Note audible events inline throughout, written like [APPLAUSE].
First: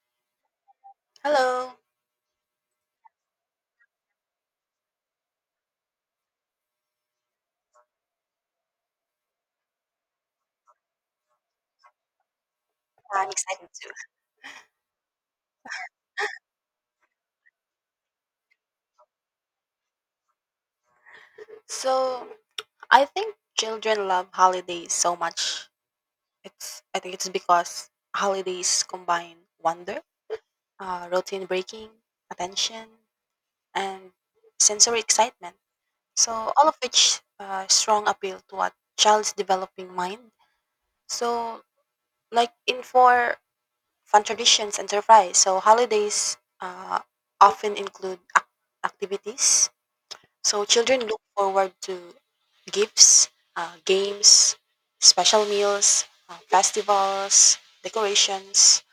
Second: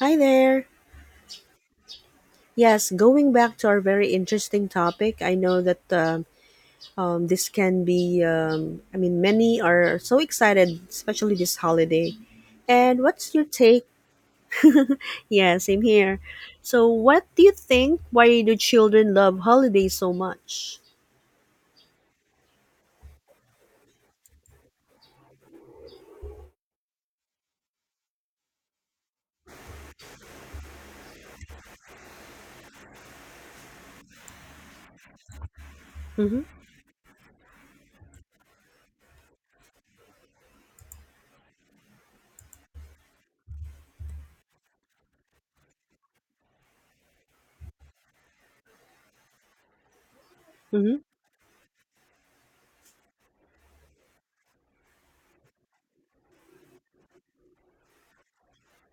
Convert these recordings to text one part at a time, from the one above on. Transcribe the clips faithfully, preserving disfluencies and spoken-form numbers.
Hi there. Hello, Yes, going back to our very interesting topic, I know that um um, this can be, um, I mean, many are so excited, especially this holiday. And I'm what's your excited take? too. Yeah, same here. So, what do you think? Why do children love holidays so much? So, I think children love holidays so much. It's I think it's because holidays combine wonder, uh, routine breaking, attention, and sensory excitement. So, Mm-hmm. all of which uh, strong appeal to a child's developing mind. So, like in for fun traditions and surprise. So, holidays uh, often include ac- activities. So Mm-hmm. children look forward to gifts, uh, games, special meals, uh, festivals, decorations,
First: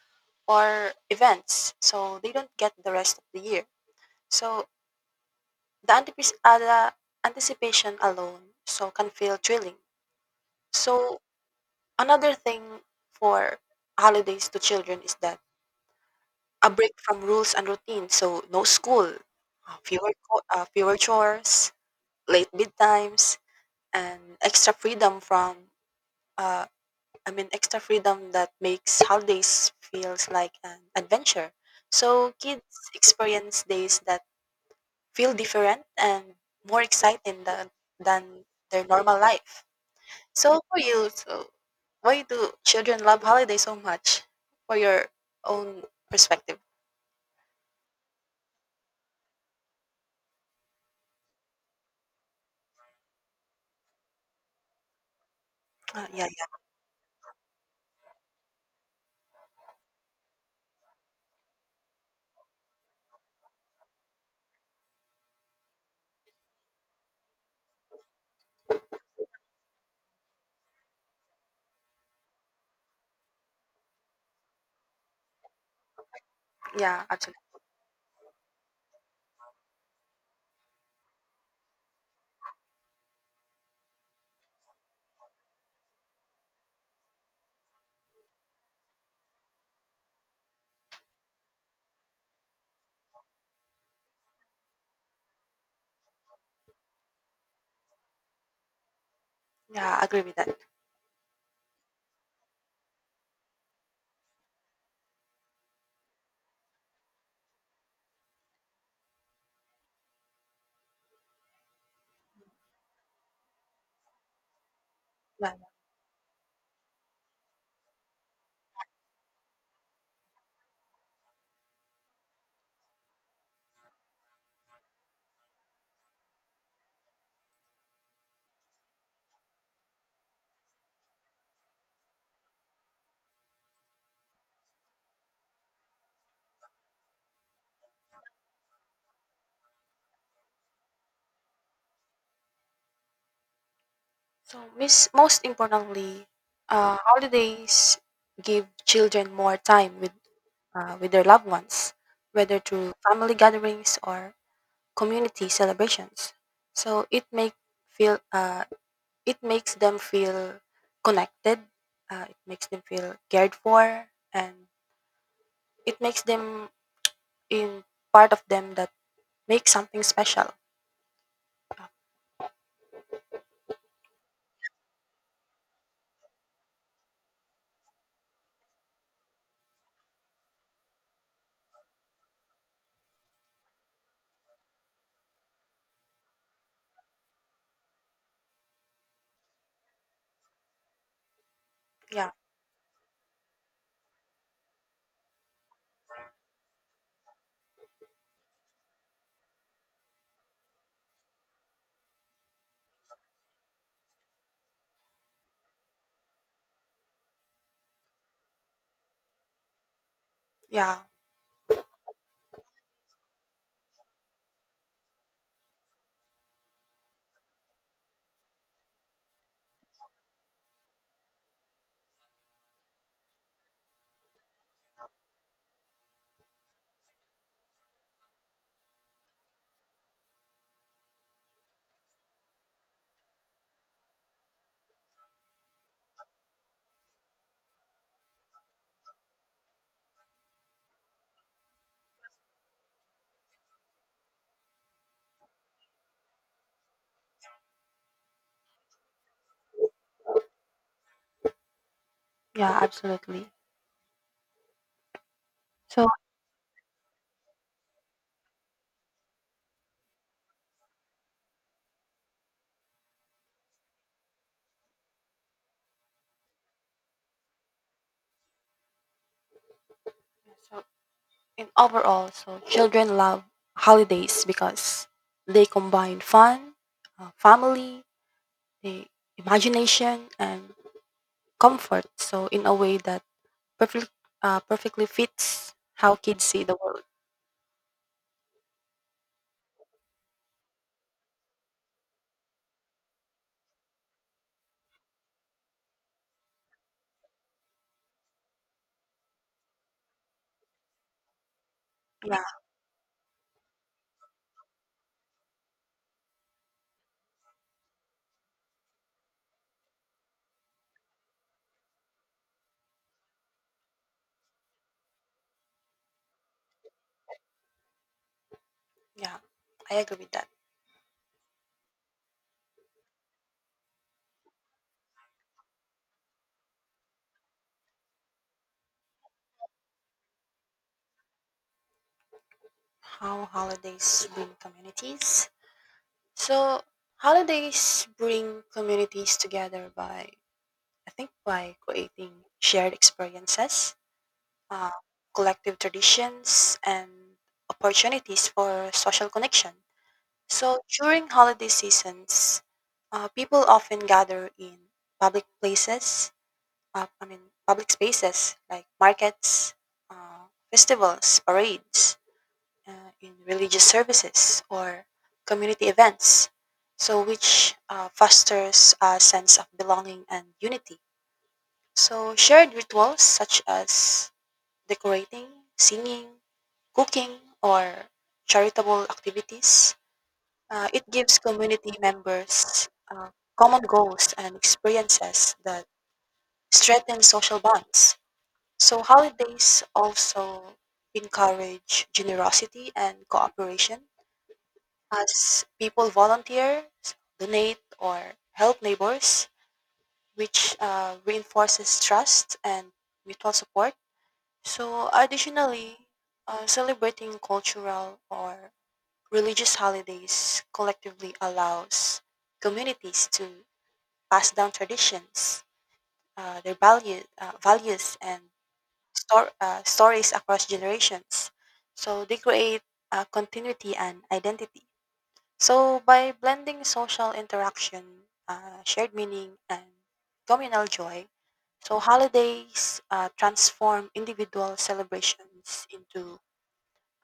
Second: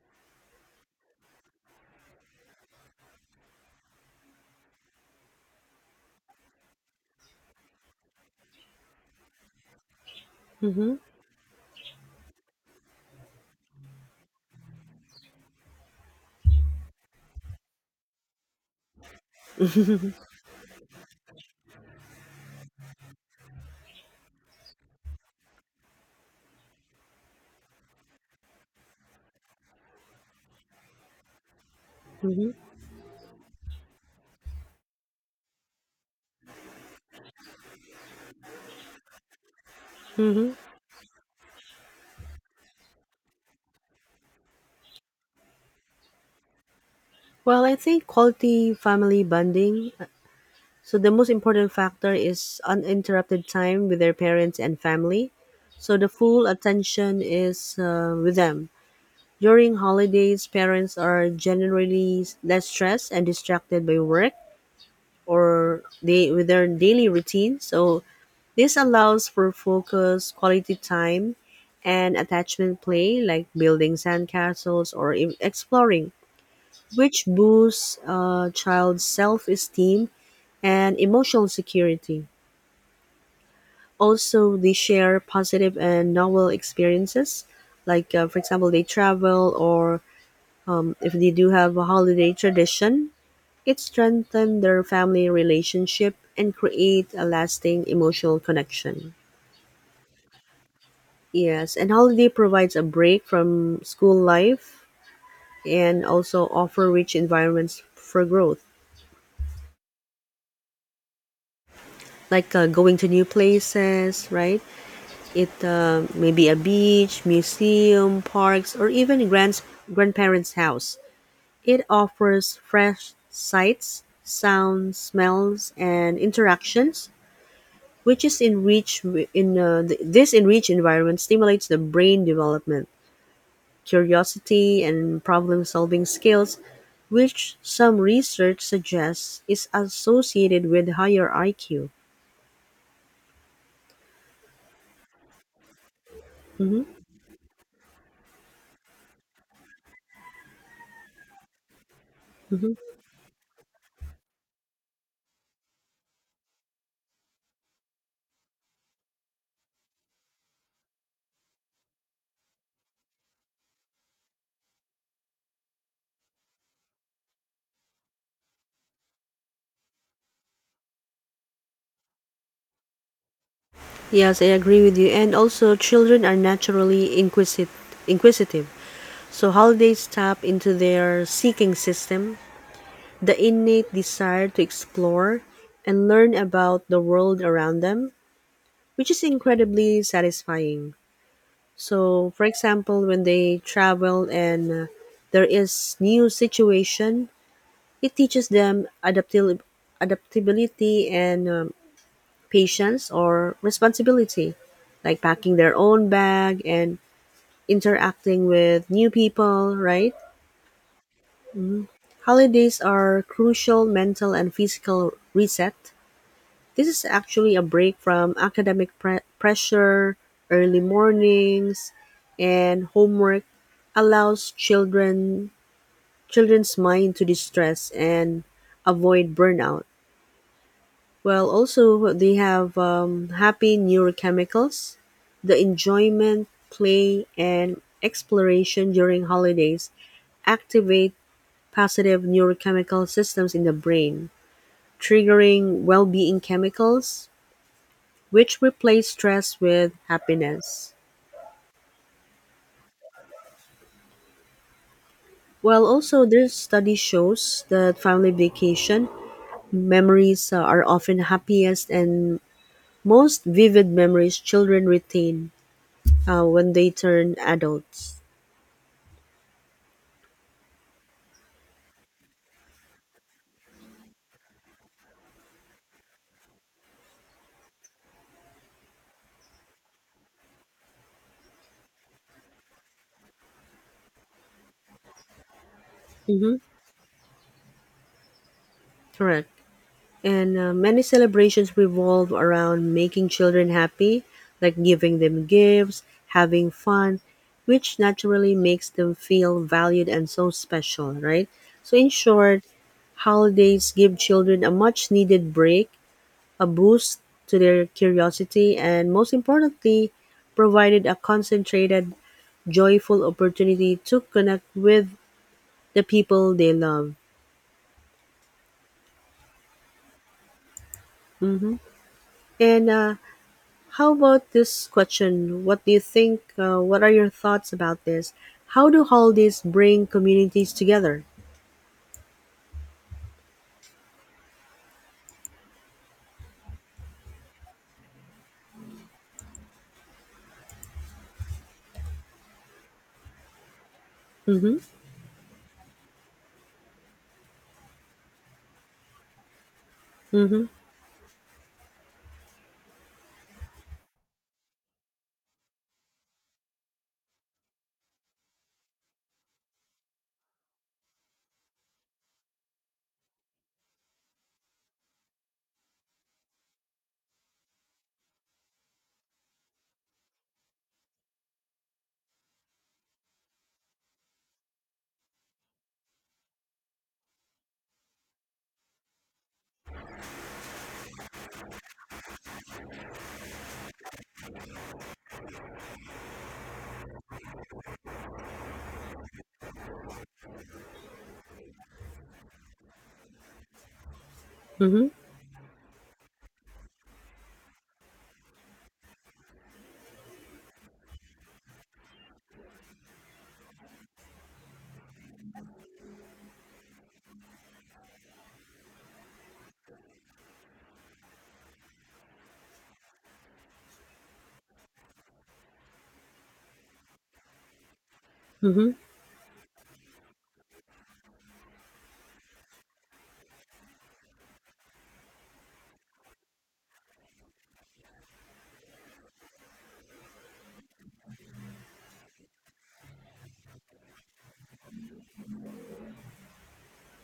or events. So they don't get the rest of the year. So the, antipis- uh, the anticipation alone so can feel thrilling. So another thing for holidays to children is that a break from rules and routine. So no school, uh, Mm-hmm. fewer co- uh, fewer chores, late bedtimes, and extra freedom from uh, I mean extra freedom that makes holidays feels like an adventure. [LAUGHS] So Mm-hmm. kids experience days that feel different and more exciting than than their normal life. Mm-hmm. So for you, so why do children love holidays so much? For your own perspective. Well, I think quality family bonding. So the most important factor is uninterrupted time with their parents and family. So Uh, the Yeah, yeah, full attention is uh, with them. During holidays, parents are generally less stressed and distracted by work or they with their daily routine. So this allows for focus, quality time, and attachment play like building sandcastles or e- exploring, yeah. which Actually, boosts a child's self-esteem and emotional security. Also they share positive and novel experiences like uh, for example they travel, or um, if they do have a holiday tradition it strengthens their family relationship and create a lasting emotional connection. yeah, I agree with that. Yes, and holiday provides a break from school life and also offer rich environments for growth, like uh, going to new places, right? It Yeah. uh, may be a beach, museum, parks, or even grand's, grandparents' house. It offers fresh sights, sounds, smells, and interactions, which is enrich in uh, th- this enriched environment stimulates the brain development, curiosity, and problem-solving skills, which some research suggests is associated with higher I Q. So, Miss, most importantly, Mhm, uh, holidays give children more time with uh, with their loved ones, whether mhm. through family gatherings or community celebrations. So it make feel uh, it makes them feel connected. Uh, it makes them feel cared for, and it makes them in part of them that makes something special. Yes, I agree with you. And also, children are naturally inquisit- inquisitive. So, holidays tap into their seeking system, the innate desire to explore and learn about the world around them, which is incredibly satisfying. So, Yeah, for example, when they travel and uh, there is new situation, it teaches them adaptil- adaptability and um, patience or responsibility, like packing their own bag and interacting with new people, right? yeah, Holidays are crucial mental and physical reset. This is actually a break from academic pre- pressure, early mornings, and homework allows children children's mind to distress and avoid burnout. Well, also they have um, happy neurochemicals, the enjoyment, play, and exploration during holidays activate positive neurochemical systems in the brain, triggering well-being chemicals, which replace stress with happiness. yeah, absolutely. Well, So, also this study shows that family vacation memories uh, are often happiest and most vivid memories children retain uh, when they turn adults. so and overall, so children love holidays because they combine fun, uh, family, the imagination, and comfort. So in a way that perfect, uh, perfectly fits how kids Mm-hmm. see the world. Correct. And uh, many celebrations revolve around making children happy, like giving them gifts, having fun, which naturally makes them feel valued and so special, right? So, in Yeah, short, holidays give children a much needed break, a boost to their curiosity, and most importantly, provided a concentrated, joyful opportunity to connect with the people they love. yeah, I agree with that. Mm-hmm. And uh, how about this question? What do you think? Uh, what are your thoughts about this? How do holidays bring communities together? How holidays bring communities. So holidays bring communities together by, I think, by creating shared experiences Mm-hmm. uh, collective traditions, and opportunities for social connection. Mm-hmm. So during holiday seasons, uh, people often gather in public places, uh, I mean, public spaces like markets, uh, festivals, parades, uh, in religious services, or community events. So, which uh, fosters a sense of belonging and unity. So, shared rituals such as decorating, singing, cooking, or charitable activities. Uh, it gives community members uh, common goals and experiences that strengthen social bonds. So, holidays also encourage generosity and cooperation Mm-hmm. as people volunteer, donate, or help neighbors, which uh, reinforces trust and mutual support. So, additionally, uh, celebrating cultural or religious holidays collectively allows communities to pass down traditions, uh, their value, uh, values, and Mm-hmm. stor- uh, stories across generations. So they create uh, continuity and identity. So by blending social interaction, uh, shared meaning, and communal joy, so holidays uh, transform individual celebrations into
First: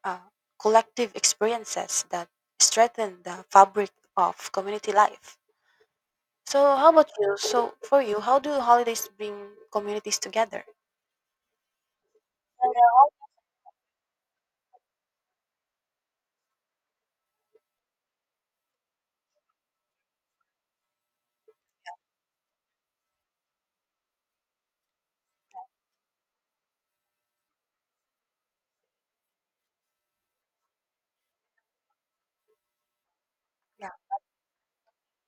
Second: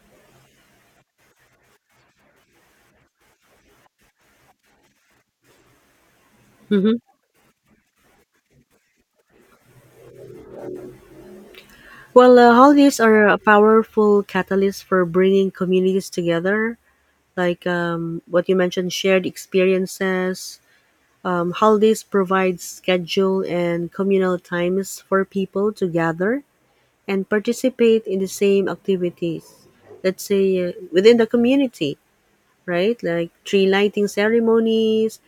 uh, collective experiences that strengthen the fabric of community life. So, how Mm-hmm. about you? So, for you, how do holidays bring communities together? Well, uh, holidays are a powerful catalyst for bringing communities together. Like um, what you mentioned, shared experiences. Um, holidays provide schedule and communal times for people to gather and participate in the same activities. Let's say uh, within the community, right? Like tree Yeah, lighting ceremonies,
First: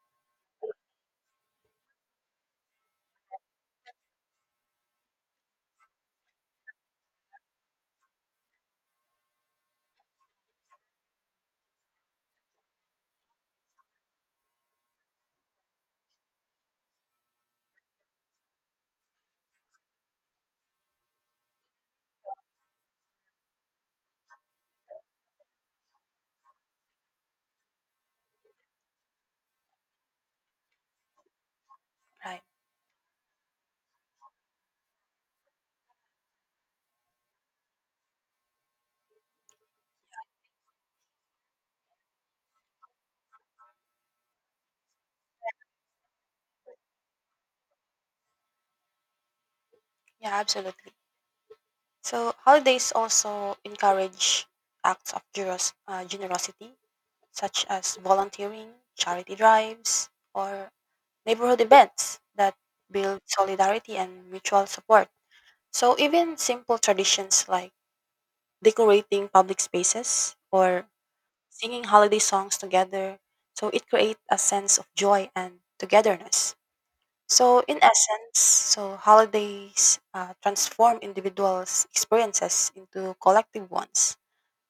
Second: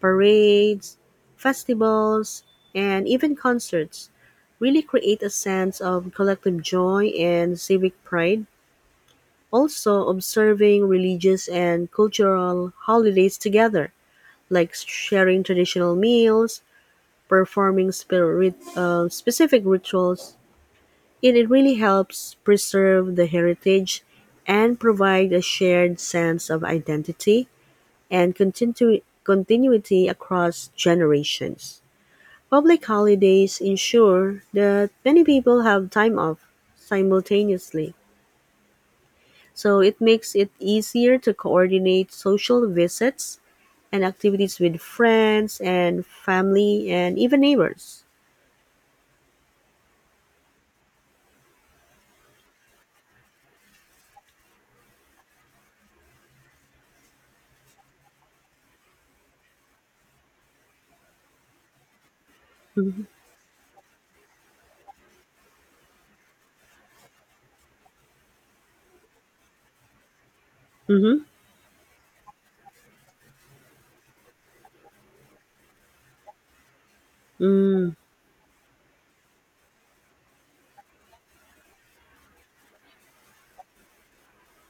parades, festivals, and even concerts really create a sense of collective joy and civic pride. Also, observing religious and cultural holidays together, like sharing traditional meals, performing spirit, uh, specific rituals, it, it really helps preserve the heritage and provide a shared sense of identity and continu- continuity across generations. right. Public holidays ensure that many people have time off simultaneously, so it makes it easier to coordinate social visits and activities with friends and family and even neighbors. Yeah, absolutely. So holidays also encourage acts of generos- uh, generosity, such as volunteering, charity drives, or neighborhood events that Mm-hmm. build solidarity and mutual support. So even simple traditions like decorating public spaces, or Mm-hmm. singing holiday songs together. So it creates a sense of joy and togetherness. So in Mm. essence, so holidays uh, transform individuals' experiences into collective ones.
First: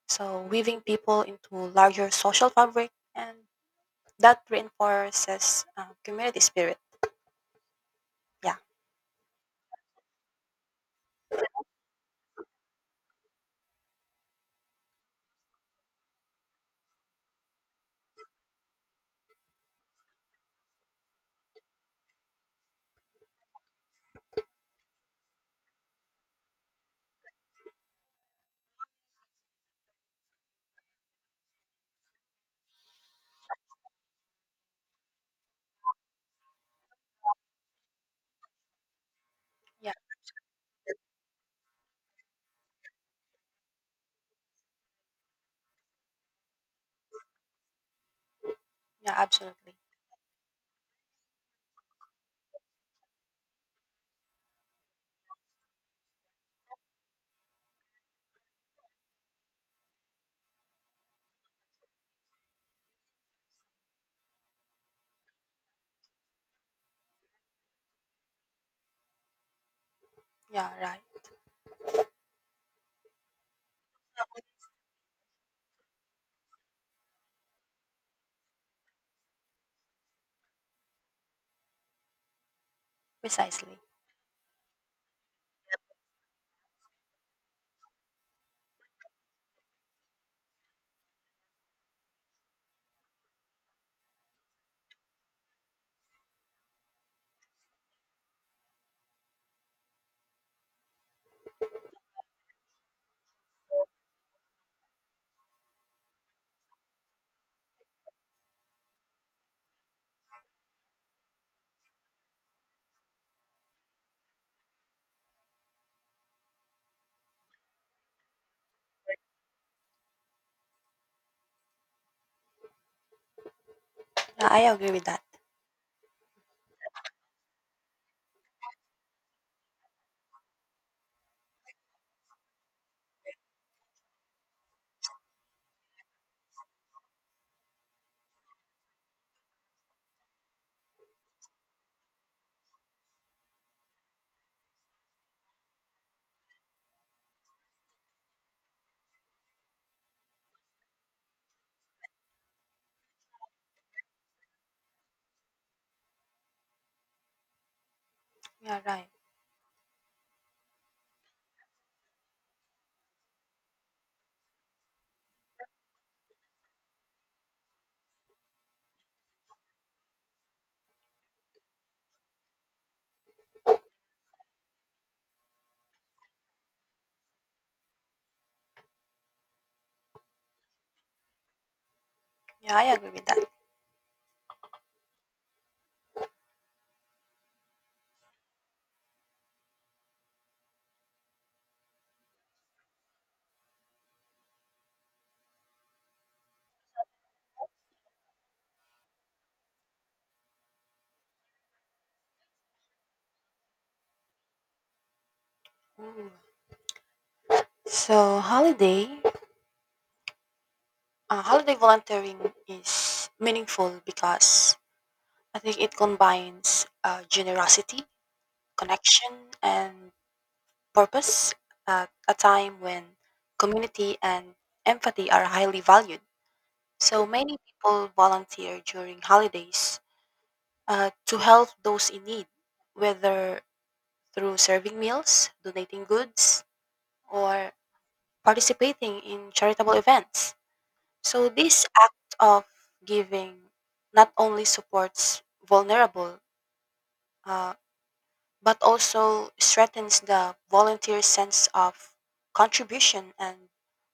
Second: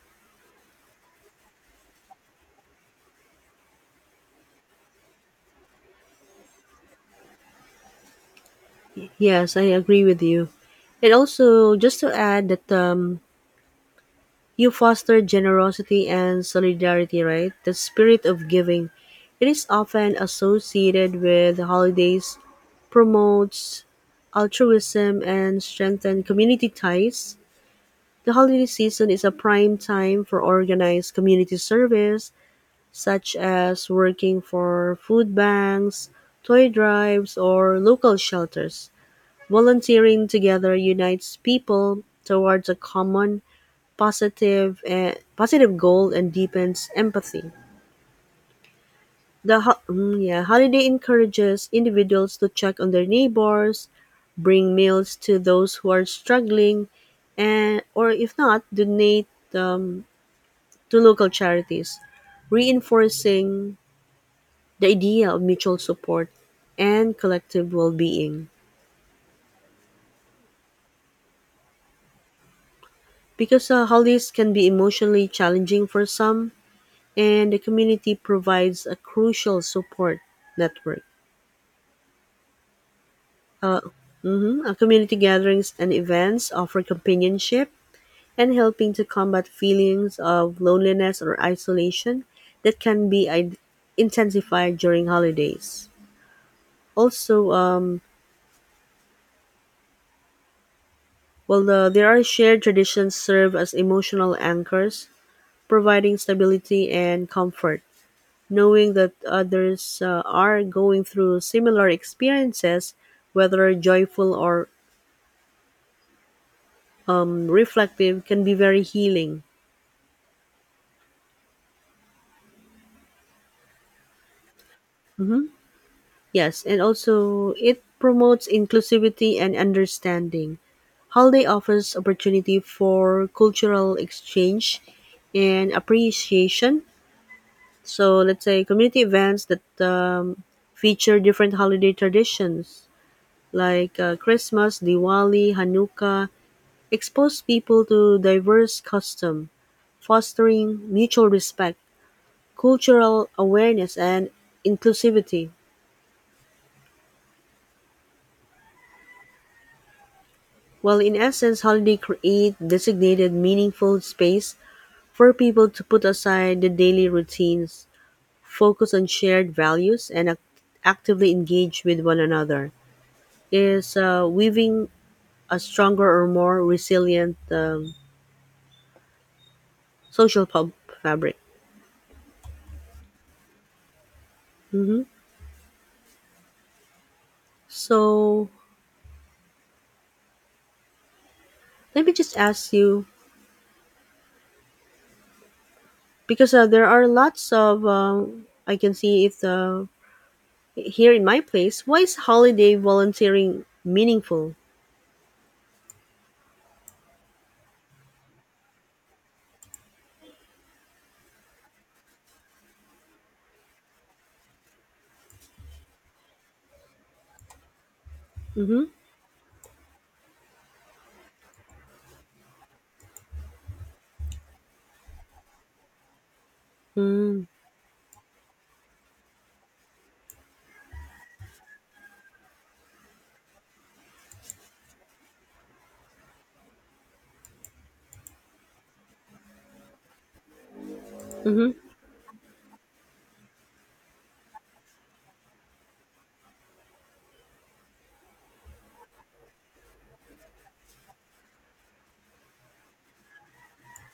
So weaving people into larger social fabric, and that reinforces uh, community spirit. Yeah, Yes, I agree with you. And also, just to add that um, you foster generosity and solidarity, right? The spirit of giving. It is often associated with holidays, promotes altruism, and strengthens community ties. The holiday season is a prime time for organized community service, such as working for food banks, toy drives, or local shelters. yeah, Volunteering together unites people towards a common positive and positive goal and deepens empathy. yeah, The absolutely. ho- mm, yeah, holiday encourages individuals to check on their neighbors, bring meals to those who are struggling, and or if not, donate um, to local charities, reinforcing the idea of mutual support and collective well-being. Yeah, right. Because uh, holidays can be emotionally challenging for some, and the community provides a crucial support network. Precisely. Uh, mhm. Uh, Community gatherings and events offer companionship and helping to combat feelings of loneliness or isolation that can be I- intensified during holidays. Also, um, well, the, there are shared traditions serve as emotional anchors, providing stability and comfort. Knowing that others uh, are going through similar experiences, whether joyful or um, reflective, can be very healing. Yeah, I agree with that. Mm-hmm. Yes, and also it promotes inclusivity and understanding. Holiday offers opportunity for cultural exchange and appreciation. So let's say community events that um, feature different holiday traditions like uh, Christmas, Diwali, Hanukkah expose people to diverse custom, fostering mutual respect, cultural awareness, and inclusivity. Yeah, right. While in essence holiday create designated meaningful space for people to put aside the daily routines, focus on shared values, and act- actively engage with one another is uh, weaving a stronger or more resilient um, social pub fabric. Yeah, I agree with that. Hmm So let me just ask you, because uh, there are lots of uh, I can see if the here in my place, why is holiday volunteering meaningful? Mm. So holiday, uh, holiday volunteering is meaningful because I think it combines uh, generosity, Mm-hmm. connection, and purpose at a time when community and empathy are highly valued. So Hmm. many people volunteer during holidays uh, to help those in need, whether through serving meals, donating goods, or participating in charitable events. So Hmm. this act of giving not only supports vulnerable, uh, but also strengthens the volunteer's sense of contribution and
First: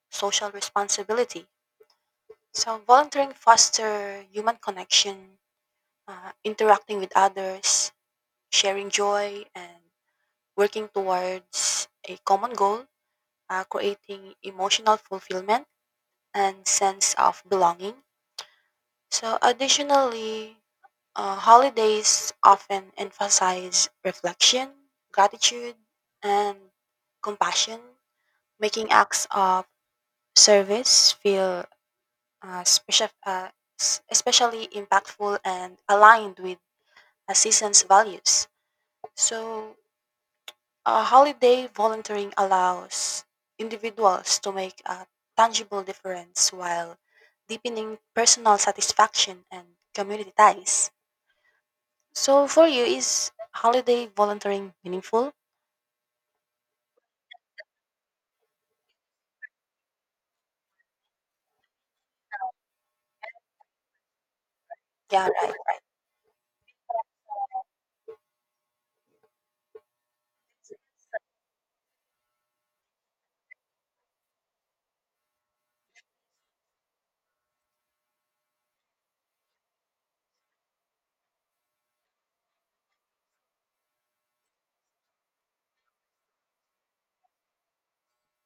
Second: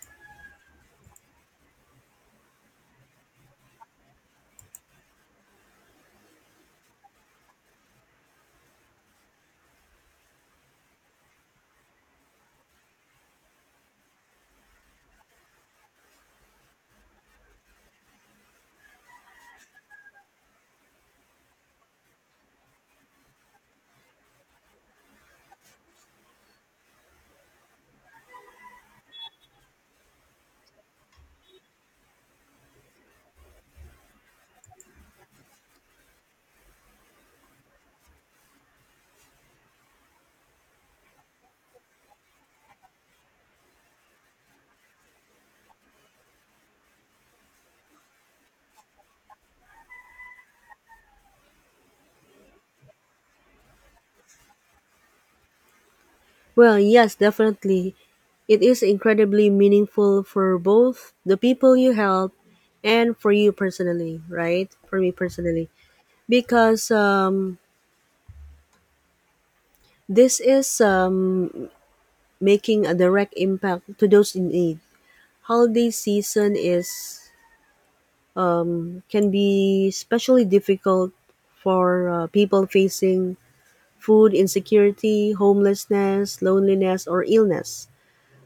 social responsibility. So volunteering foster human connection, uh, interacting with others, sharing joy, and working towards a common goal, uh, creating emotional fulfillment and sense of belonging. So additionally, Uh, holidays often emphasize reflection, gratitude, and compassion, making acts of service feel uh, special, uh, s- especially impactful and aligned with a season's values. So, uh, holiday volunteering allows individuals to make a tangible difference while deepening personal satisfaction and community ties. So for you, is holiday volunteering meaningful? Well, yes, definitely. It is incredibly meaningful for both the people you help and for you personally, right? For me Yeah, right. personally, because um, this is um, making a direct impact to those in need. Holiday season is can be especially difficult for uh, people facing food insecurity, homelessness, loneliness, or illness.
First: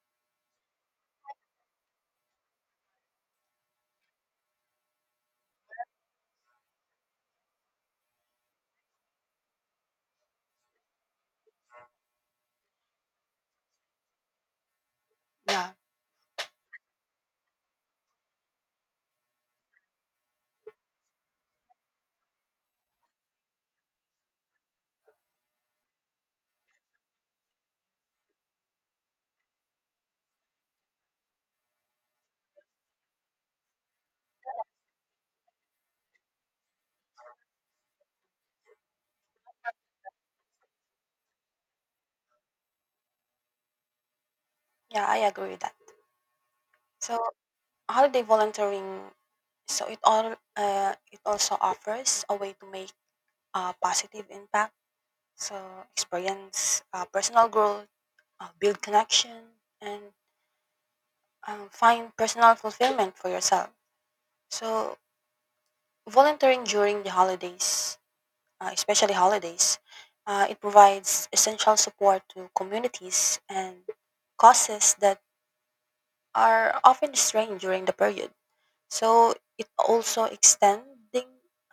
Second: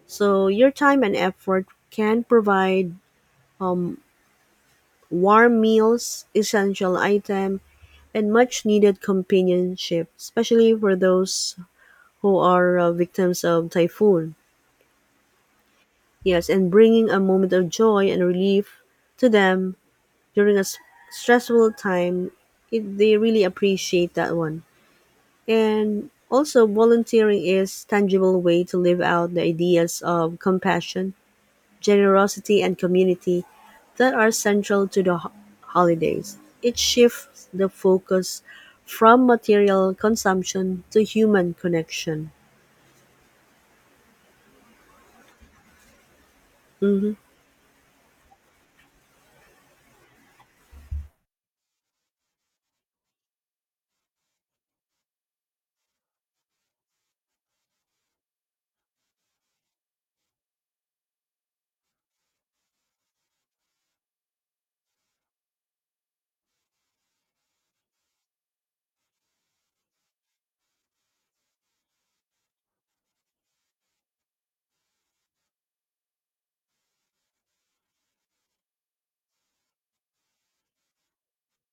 So, your time and effort can provide warm meals, essential item, and much needed companionship, especially for those who are uh, victims of typhoon. Yeah, Yes, and bringing a moment of joy and relief to them during a s- stressful time, it, they really appreciate that one. And also, volunteering is tangible way to live out the ideas of compassion, generosity, and community that are central to the ho- holidays. It shifts the focus from material consumption to human connection. yeah, I agree with that. Mhm. So holiday volunteering, so it all uh, it also offers a way to make a positive impact. So experience uh, personal growth, uh, build connection, and um, find personal fulfillment for yourself. So volunteering during the holidays, uh, especially holidays, uh, it provides essential support to communities and causes that are often strained during the period. So it also extending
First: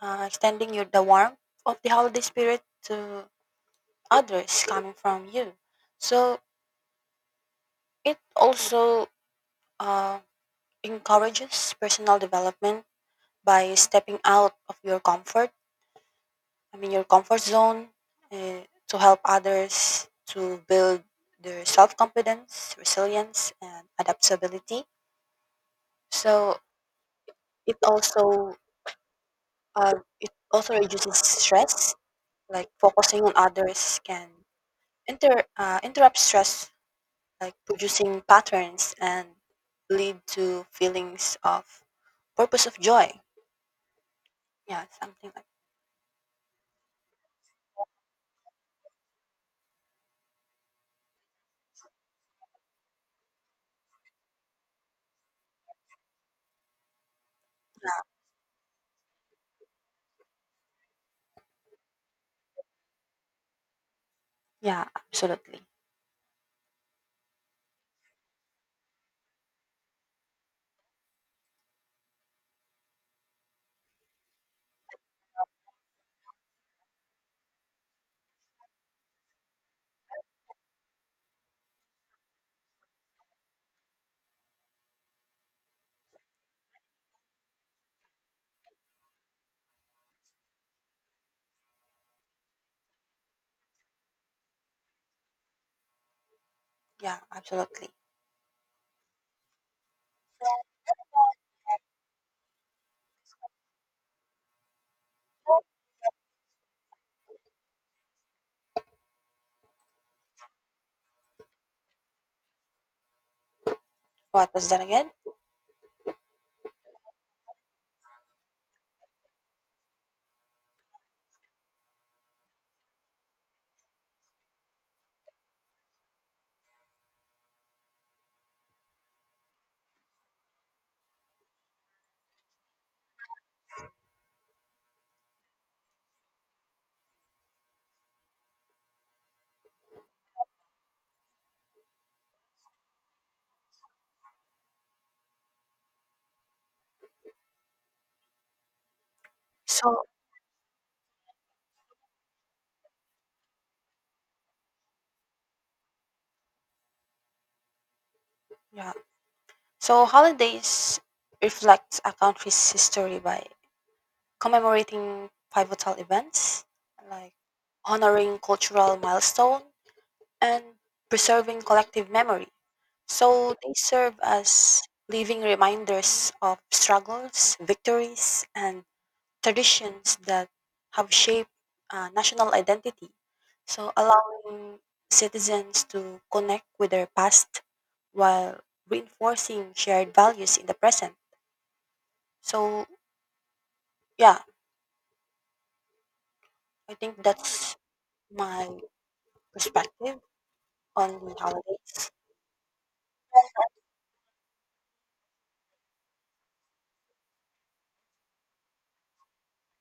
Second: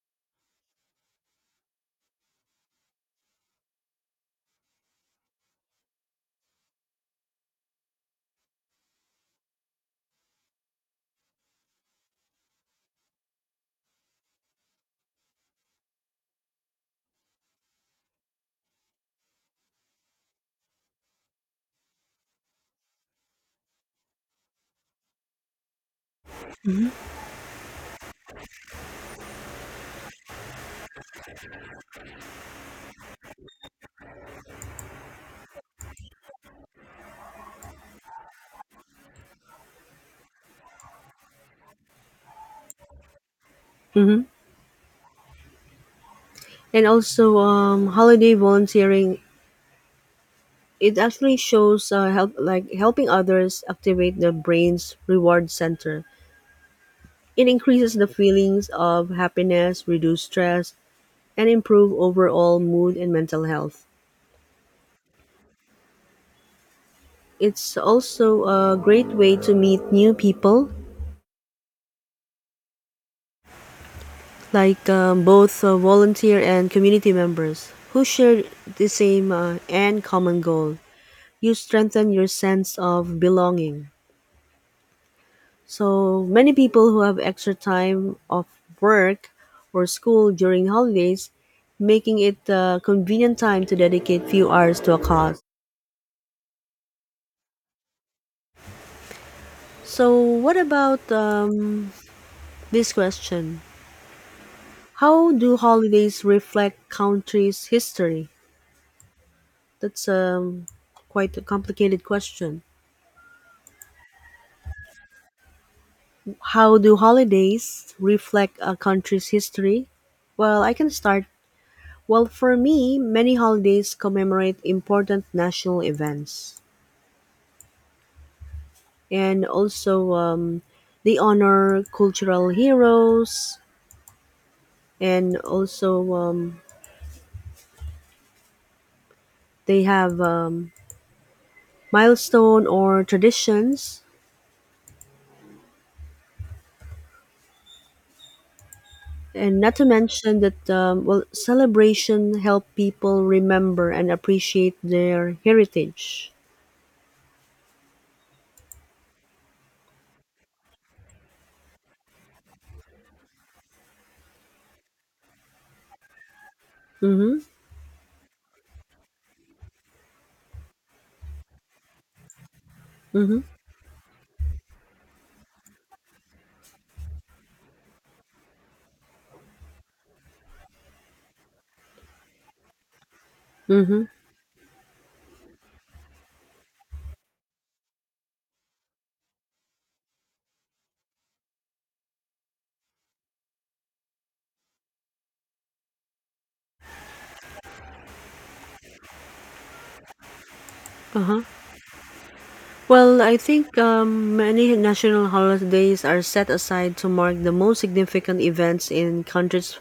uh, extending you the warmth of the holiday spirit to others coming from you. So it also uh, encourages personal development by stepping out of your comfort. I mean your comfort zone uh, to help others to build their self confidence, resilience, and adaptability. So Mhm. it also Uh, it also reduces stress, like focusing on others can inter uh, interrupt stress, like producing patterns and lead to feelings of purpose of joy. Mm-hmm. Yeah, something like And also, um, holiday volunteering it actually shows uh, help like helping others activate the brain's reward center. It increases the feelings of happiness, reduce stress, and improve overall mood and mental health. yeah, absolutely. It's also a great way to meet new people, like um, both uh, volunteer and community members who share the same uh, and common goal. You strengthen your sense of belonging. So many people who have extra time of work or school during holidays, making it a convenient time to dedicate few hours to a cause. Yeah, absolutely. So, what about um, this question? How do holidays reflect countries' history? That's um, quite a complicated question. What was that again? How do holidays reflect a country's history? Well, I can start. Well, for me, many holidays commemorate important national events and also um, they honor cultural heroes and also um, they have um, milestone or traditions, and not to So mention that um, well, celebration help people remember and appreciate their heritage. yeah, so holidays reflect a country's history by commemorating pivotal events like Mm-hmm. honoring cultural milestones and preserving collective memory. Mm-hmm. So they serve as living reminders of struggles, victories, and traditions that have shaped uh, national identity. So Mm-hmm. allowing citizens to connect with their past while reinforcing shared values in the present. So, yeah, I think that's my perspective on the Uh-huh. holidays. Well, I think um, many national holidays are set aside to mark the most significant events in countries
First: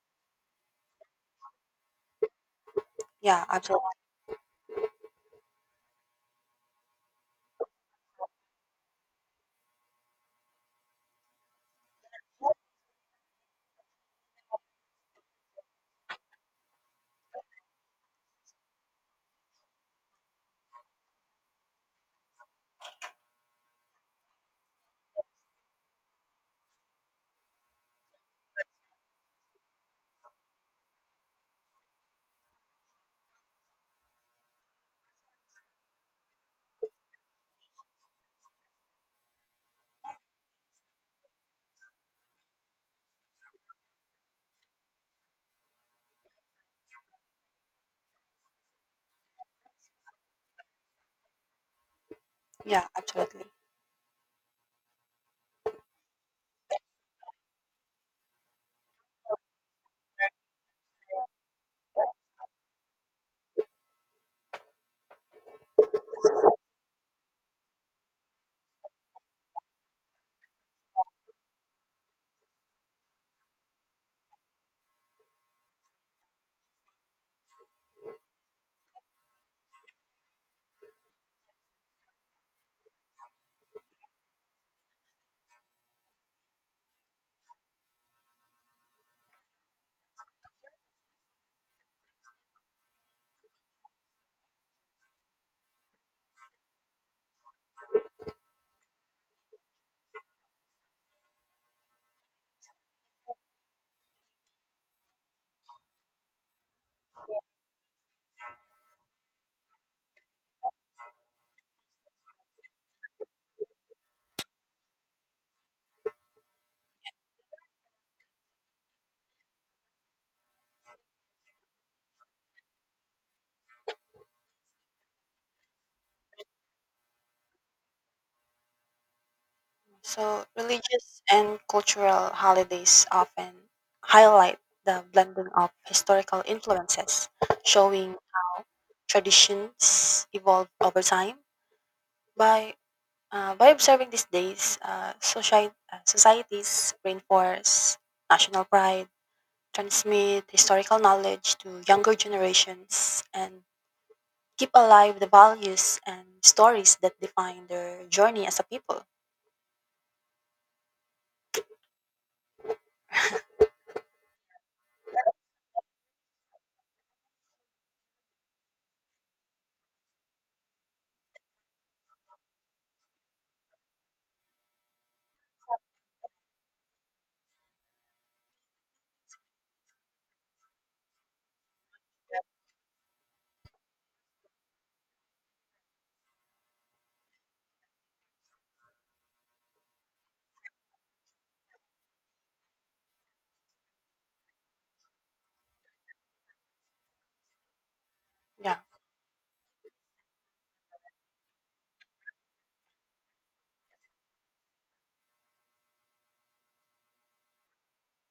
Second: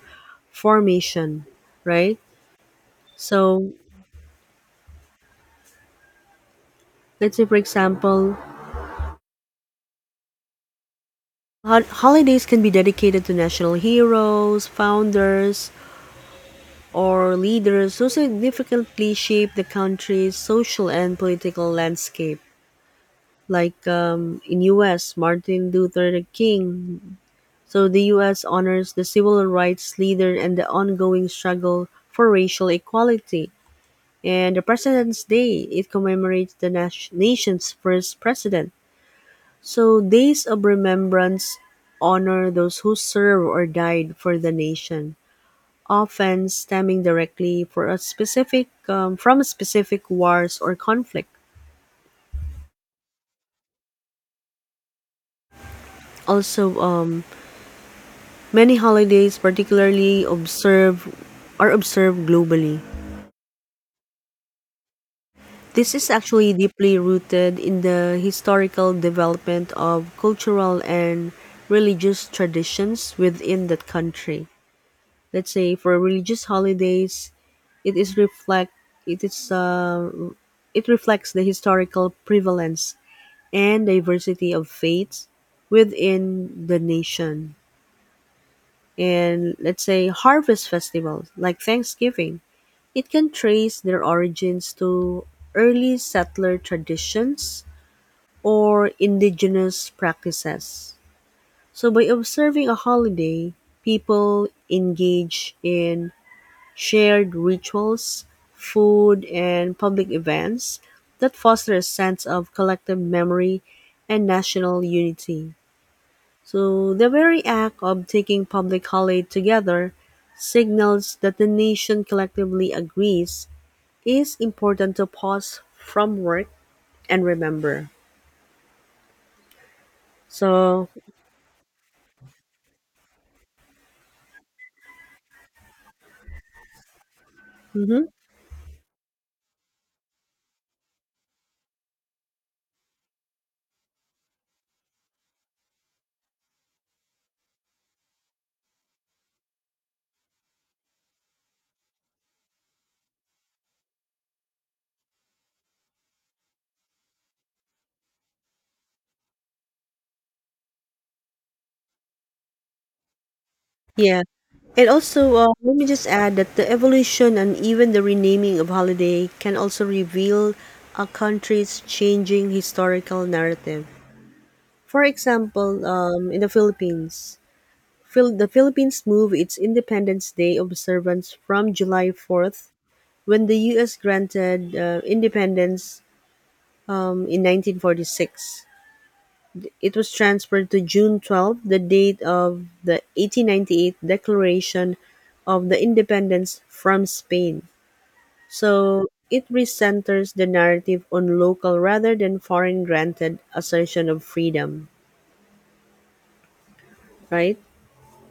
formation, right? Yeah, So absolutely. let's say, for example, hol- holidays can be dedicated to national heroes, founders, or leaders who significantly shape the country's social and political landscape. Like um, in U S, Martin Luther King. So the U S honors the civil rights leader and the ongoing struggle for racial equality. And the President's Day, it commemorates the nas- nation's first president. So days of remembrance honor those who serve or died for the nation, often stemming directly for a specific um, from specific wars or conflict. Yeah, absolutely. Also, um, many holidays, particularly observe, are observed globally. This is actually deeply rooted in the historical development of cultural and religious traditions within that country. Let's say for religious holidays, it is reflect it is uh, it reflects the historical prevalence and diversity of faiths within the nation. And let's say harvest festivals like Thanksgiving, it can trace their origins to early settler traditions or indigenous practices. So, by observing a holiday, people engage in shared rituals, food, and public events that foster a sense of collective memory and national unity. So the very act of taking public holiday together signals that the nation collectively agrees is important to pause from work and remember. So, So, religious and cultural holidays often highlight the blending of historical influences, mhm, showing how traditions evolve over time. By uh, by observing these days, uh, society, uh, societies reinforce national pride, transmit historical knowledge to younger generations, and keep alive the values and stories that define their journey as a people. yeah. And also, uh, let me just add that the evolution and even the renaming of holiday can also reveal a country's changing historical narrative. For example, um, in the Philippines, Phil- the Philippines moved its Independence Day observance from July fourth, when the U S granted uh, independence um, in nineteen forty-six. It was transferred to June twelfth, the date of the eighteen ninety-eight Declaration of the Independence from Spain. Yeah, So it recenters the narrative on local rather than foreign granted assertion of freedom, right?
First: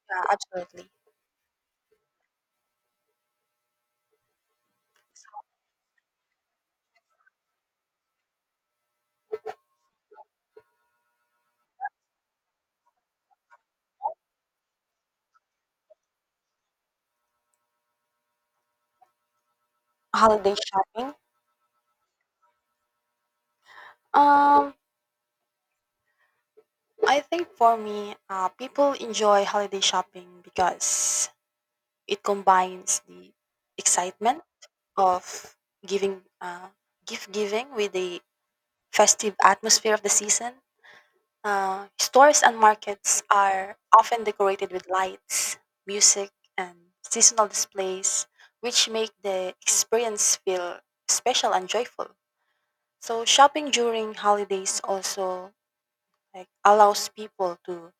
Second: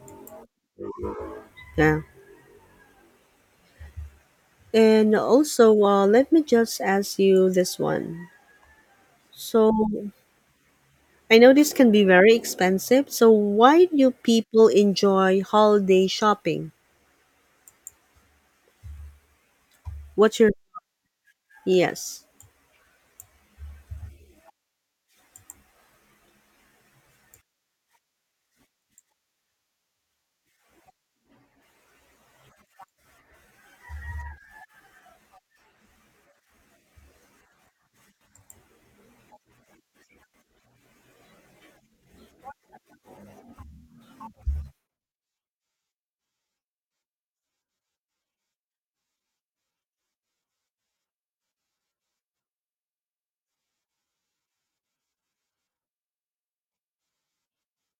yeah absolutely. Yeah. And also, uh, let me just ask you this one. So I know this can be very expensive. So why do people enjoy holiday shopping? What's your Holiday shopping? yes? Um, I think for me, uh, people enjoy holiday shopping because it combines the excitement of giving, uh, gift giving with the festive atmosphere of the season. Uh, stores and markets are often decorated with lights, music, and seasonal displays, which make the experience feel special and joyful. So, shopping during holidays also like allows people to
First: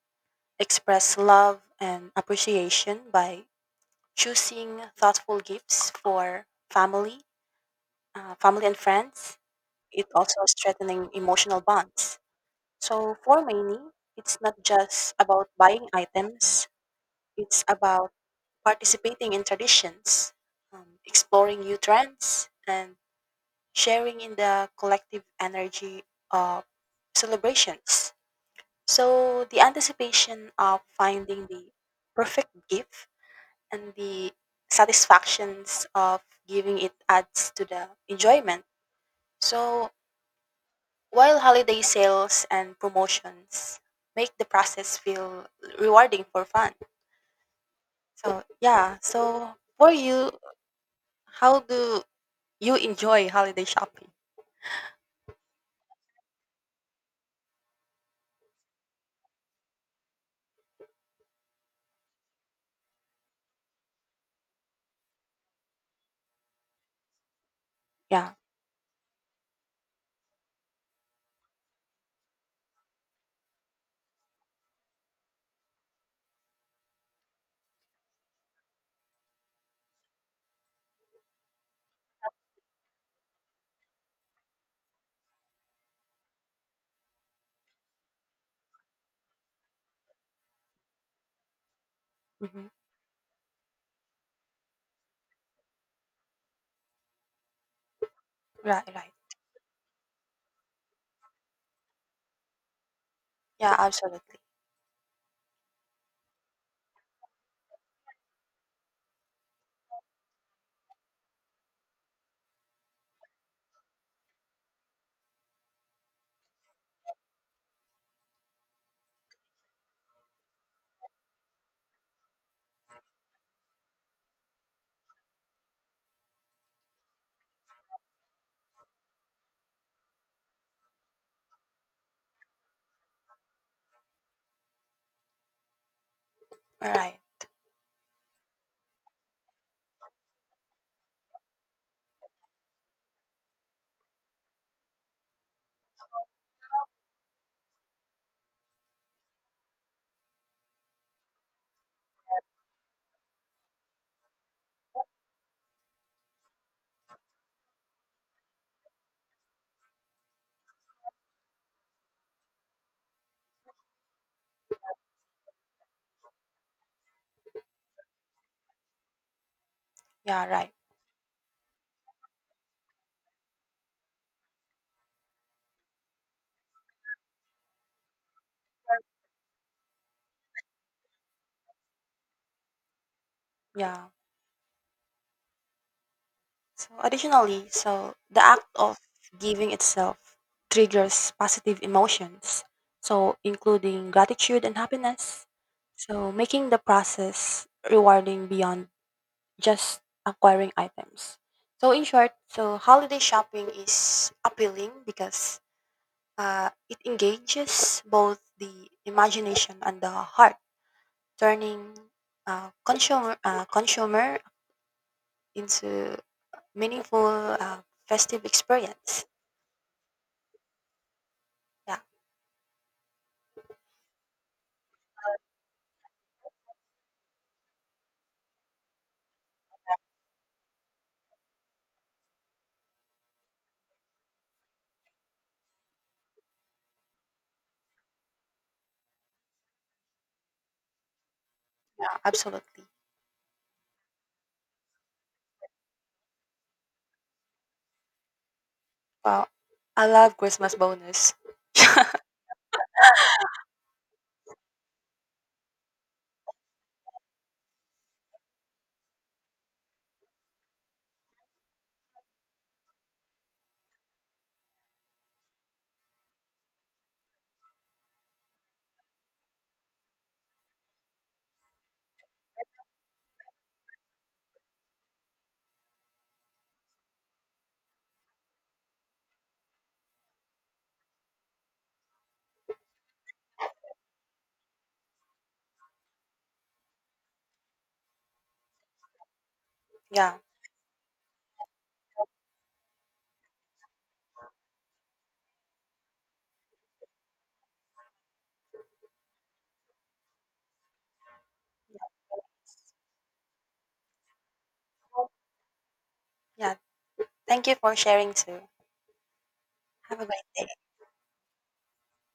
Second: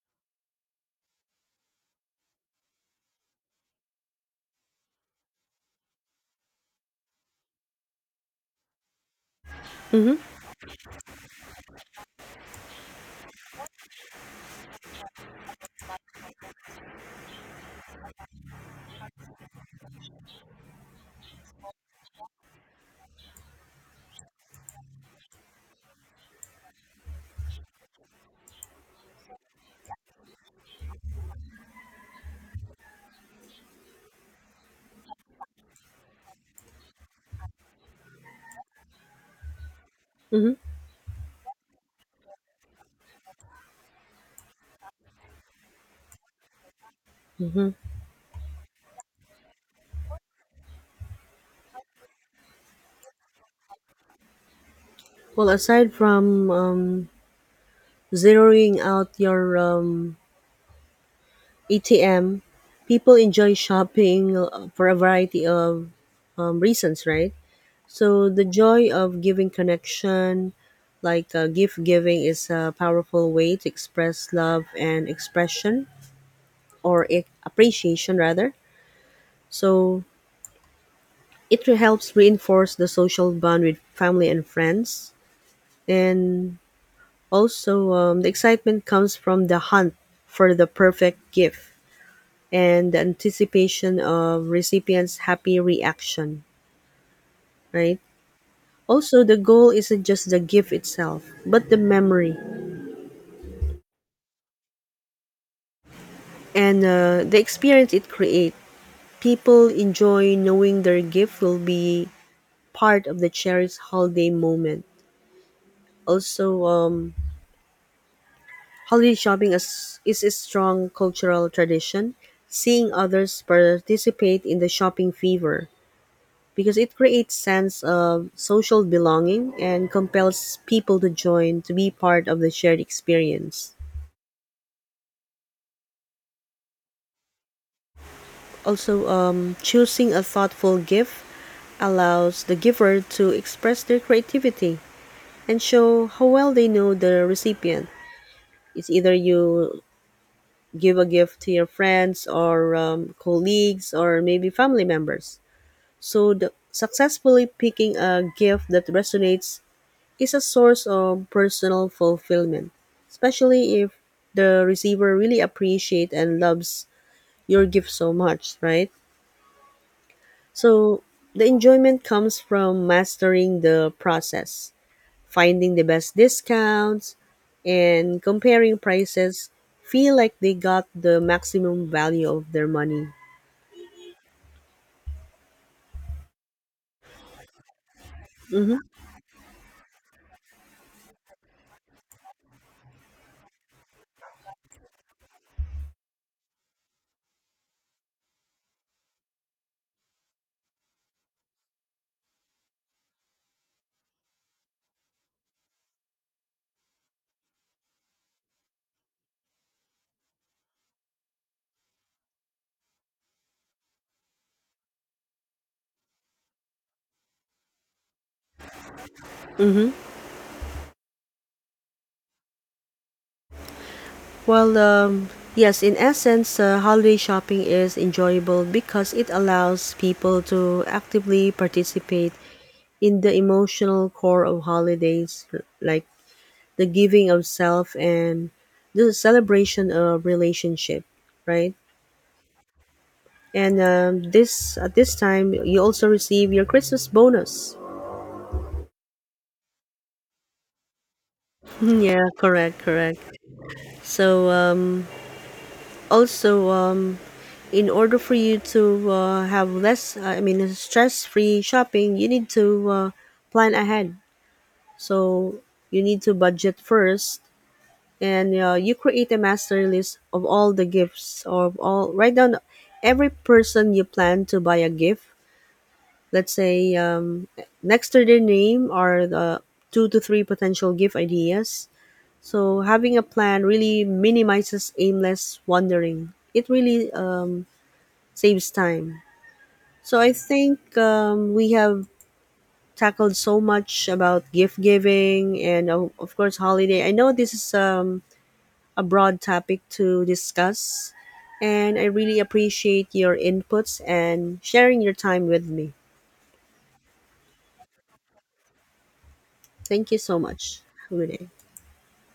express love and appreciation by choosing thoughtful gifts for family, uh, family and friends. It Mm-hmm. also strengthening emotional bonds. So for many, it's not just about buying items. It's about participating in traditions, um, exploring new trends, and sharing in the collective energy of celebrations. So the anticipation of finding the perfect gift and the satisfactions of giving it adds to the enjoyment. So Mm-hmm. while holiday sales and promotions make the process feel rewarding for fun. Mm-hmm. So yeah, so for you, how do you enjoy holiday shopping? Well, aside from um, zeroing out your um, A T M, people enjoy shopping uh, for a variety of um, reasons, right? So Yeah. the joy of giving connection, like uh, gift giving, is a powerful way to express love and expression or e- appreciation, rather. So it helps reinforce the social bond with family and friends. And also, um, the excitement comes from the hunt for the perfect gift Hmm. and the anticipation of recipients' happy reaction, right? Right, right. Also, the goal isn't just the gift itself, but the memory Yeah, absolutely. and uh, the experience it creates. People enjoy knowing their gift will be part of the cherished holiday moment. Also, um, holiday shopping is, is a strong cultural tradition. Seeing others participate in the shopping fever because it creates sense of social belonging and compels people to join to be part of the shared experience. All right. Also, um, choosing a thoughtful gift allows the giver to express their creativity and show how well they know the recipient. It's either you give a gift to your friends or um, colleagues or maybe family members. So, the, successfully picking a gift that resonates is a source of personal fulfillment, especially if the receiver really appreciates and loves your gift so much, right? Yeah, right. So, the enjoyment comes from mastering the process, finding the best discounts, and comparing prices feel like they got the maximum value of their money. Yeah. So additionally, so the act Mm-hmm. of giving itself triggers positive emotions, so including gratitude and happiness. So making the process rewarding beyond just acquiring items. So in short, so holiday shopping is appealing because uh, it engages both the imagination and the heart, turning uh, consumer uh, consumer into meaningful uh, festive experience. Mm-hmm. Yeah, Well, um, yes, in essence, uh, holiday shopping is enjoyable because it allows people to actively participate in the emotional core of holidays, like the giving of self and the celebration of relationship, right? yeah, absolutely. And um, this at this time, you also receive your Christmas bonus. [LAUGHS] Well, I love Christmas bonus. [LAUGHS] Yeah, correct, correct. So um, Also, um, in order for you to uh, have less, uh, I mean, stress-free shopping, you need to uh, plan ahead. So you need to budget first, and uh, you create a master list of all the gifts or of all. Write down every person you plan to buy a gift. Let's say um, next to their name are the two to three potential gift ideas. So having a plan really minimizes aimless wandering. It really um, saves time. So I Yeah, think um, we have tackled so much about gift giving and uh, of course holiday. I know this is um, a broad topic to discuss, and I really appreciate your inputs and sharing your time with me. yeah. Thank you for sharing too. Thank you Have a so great day. much. Have a good day.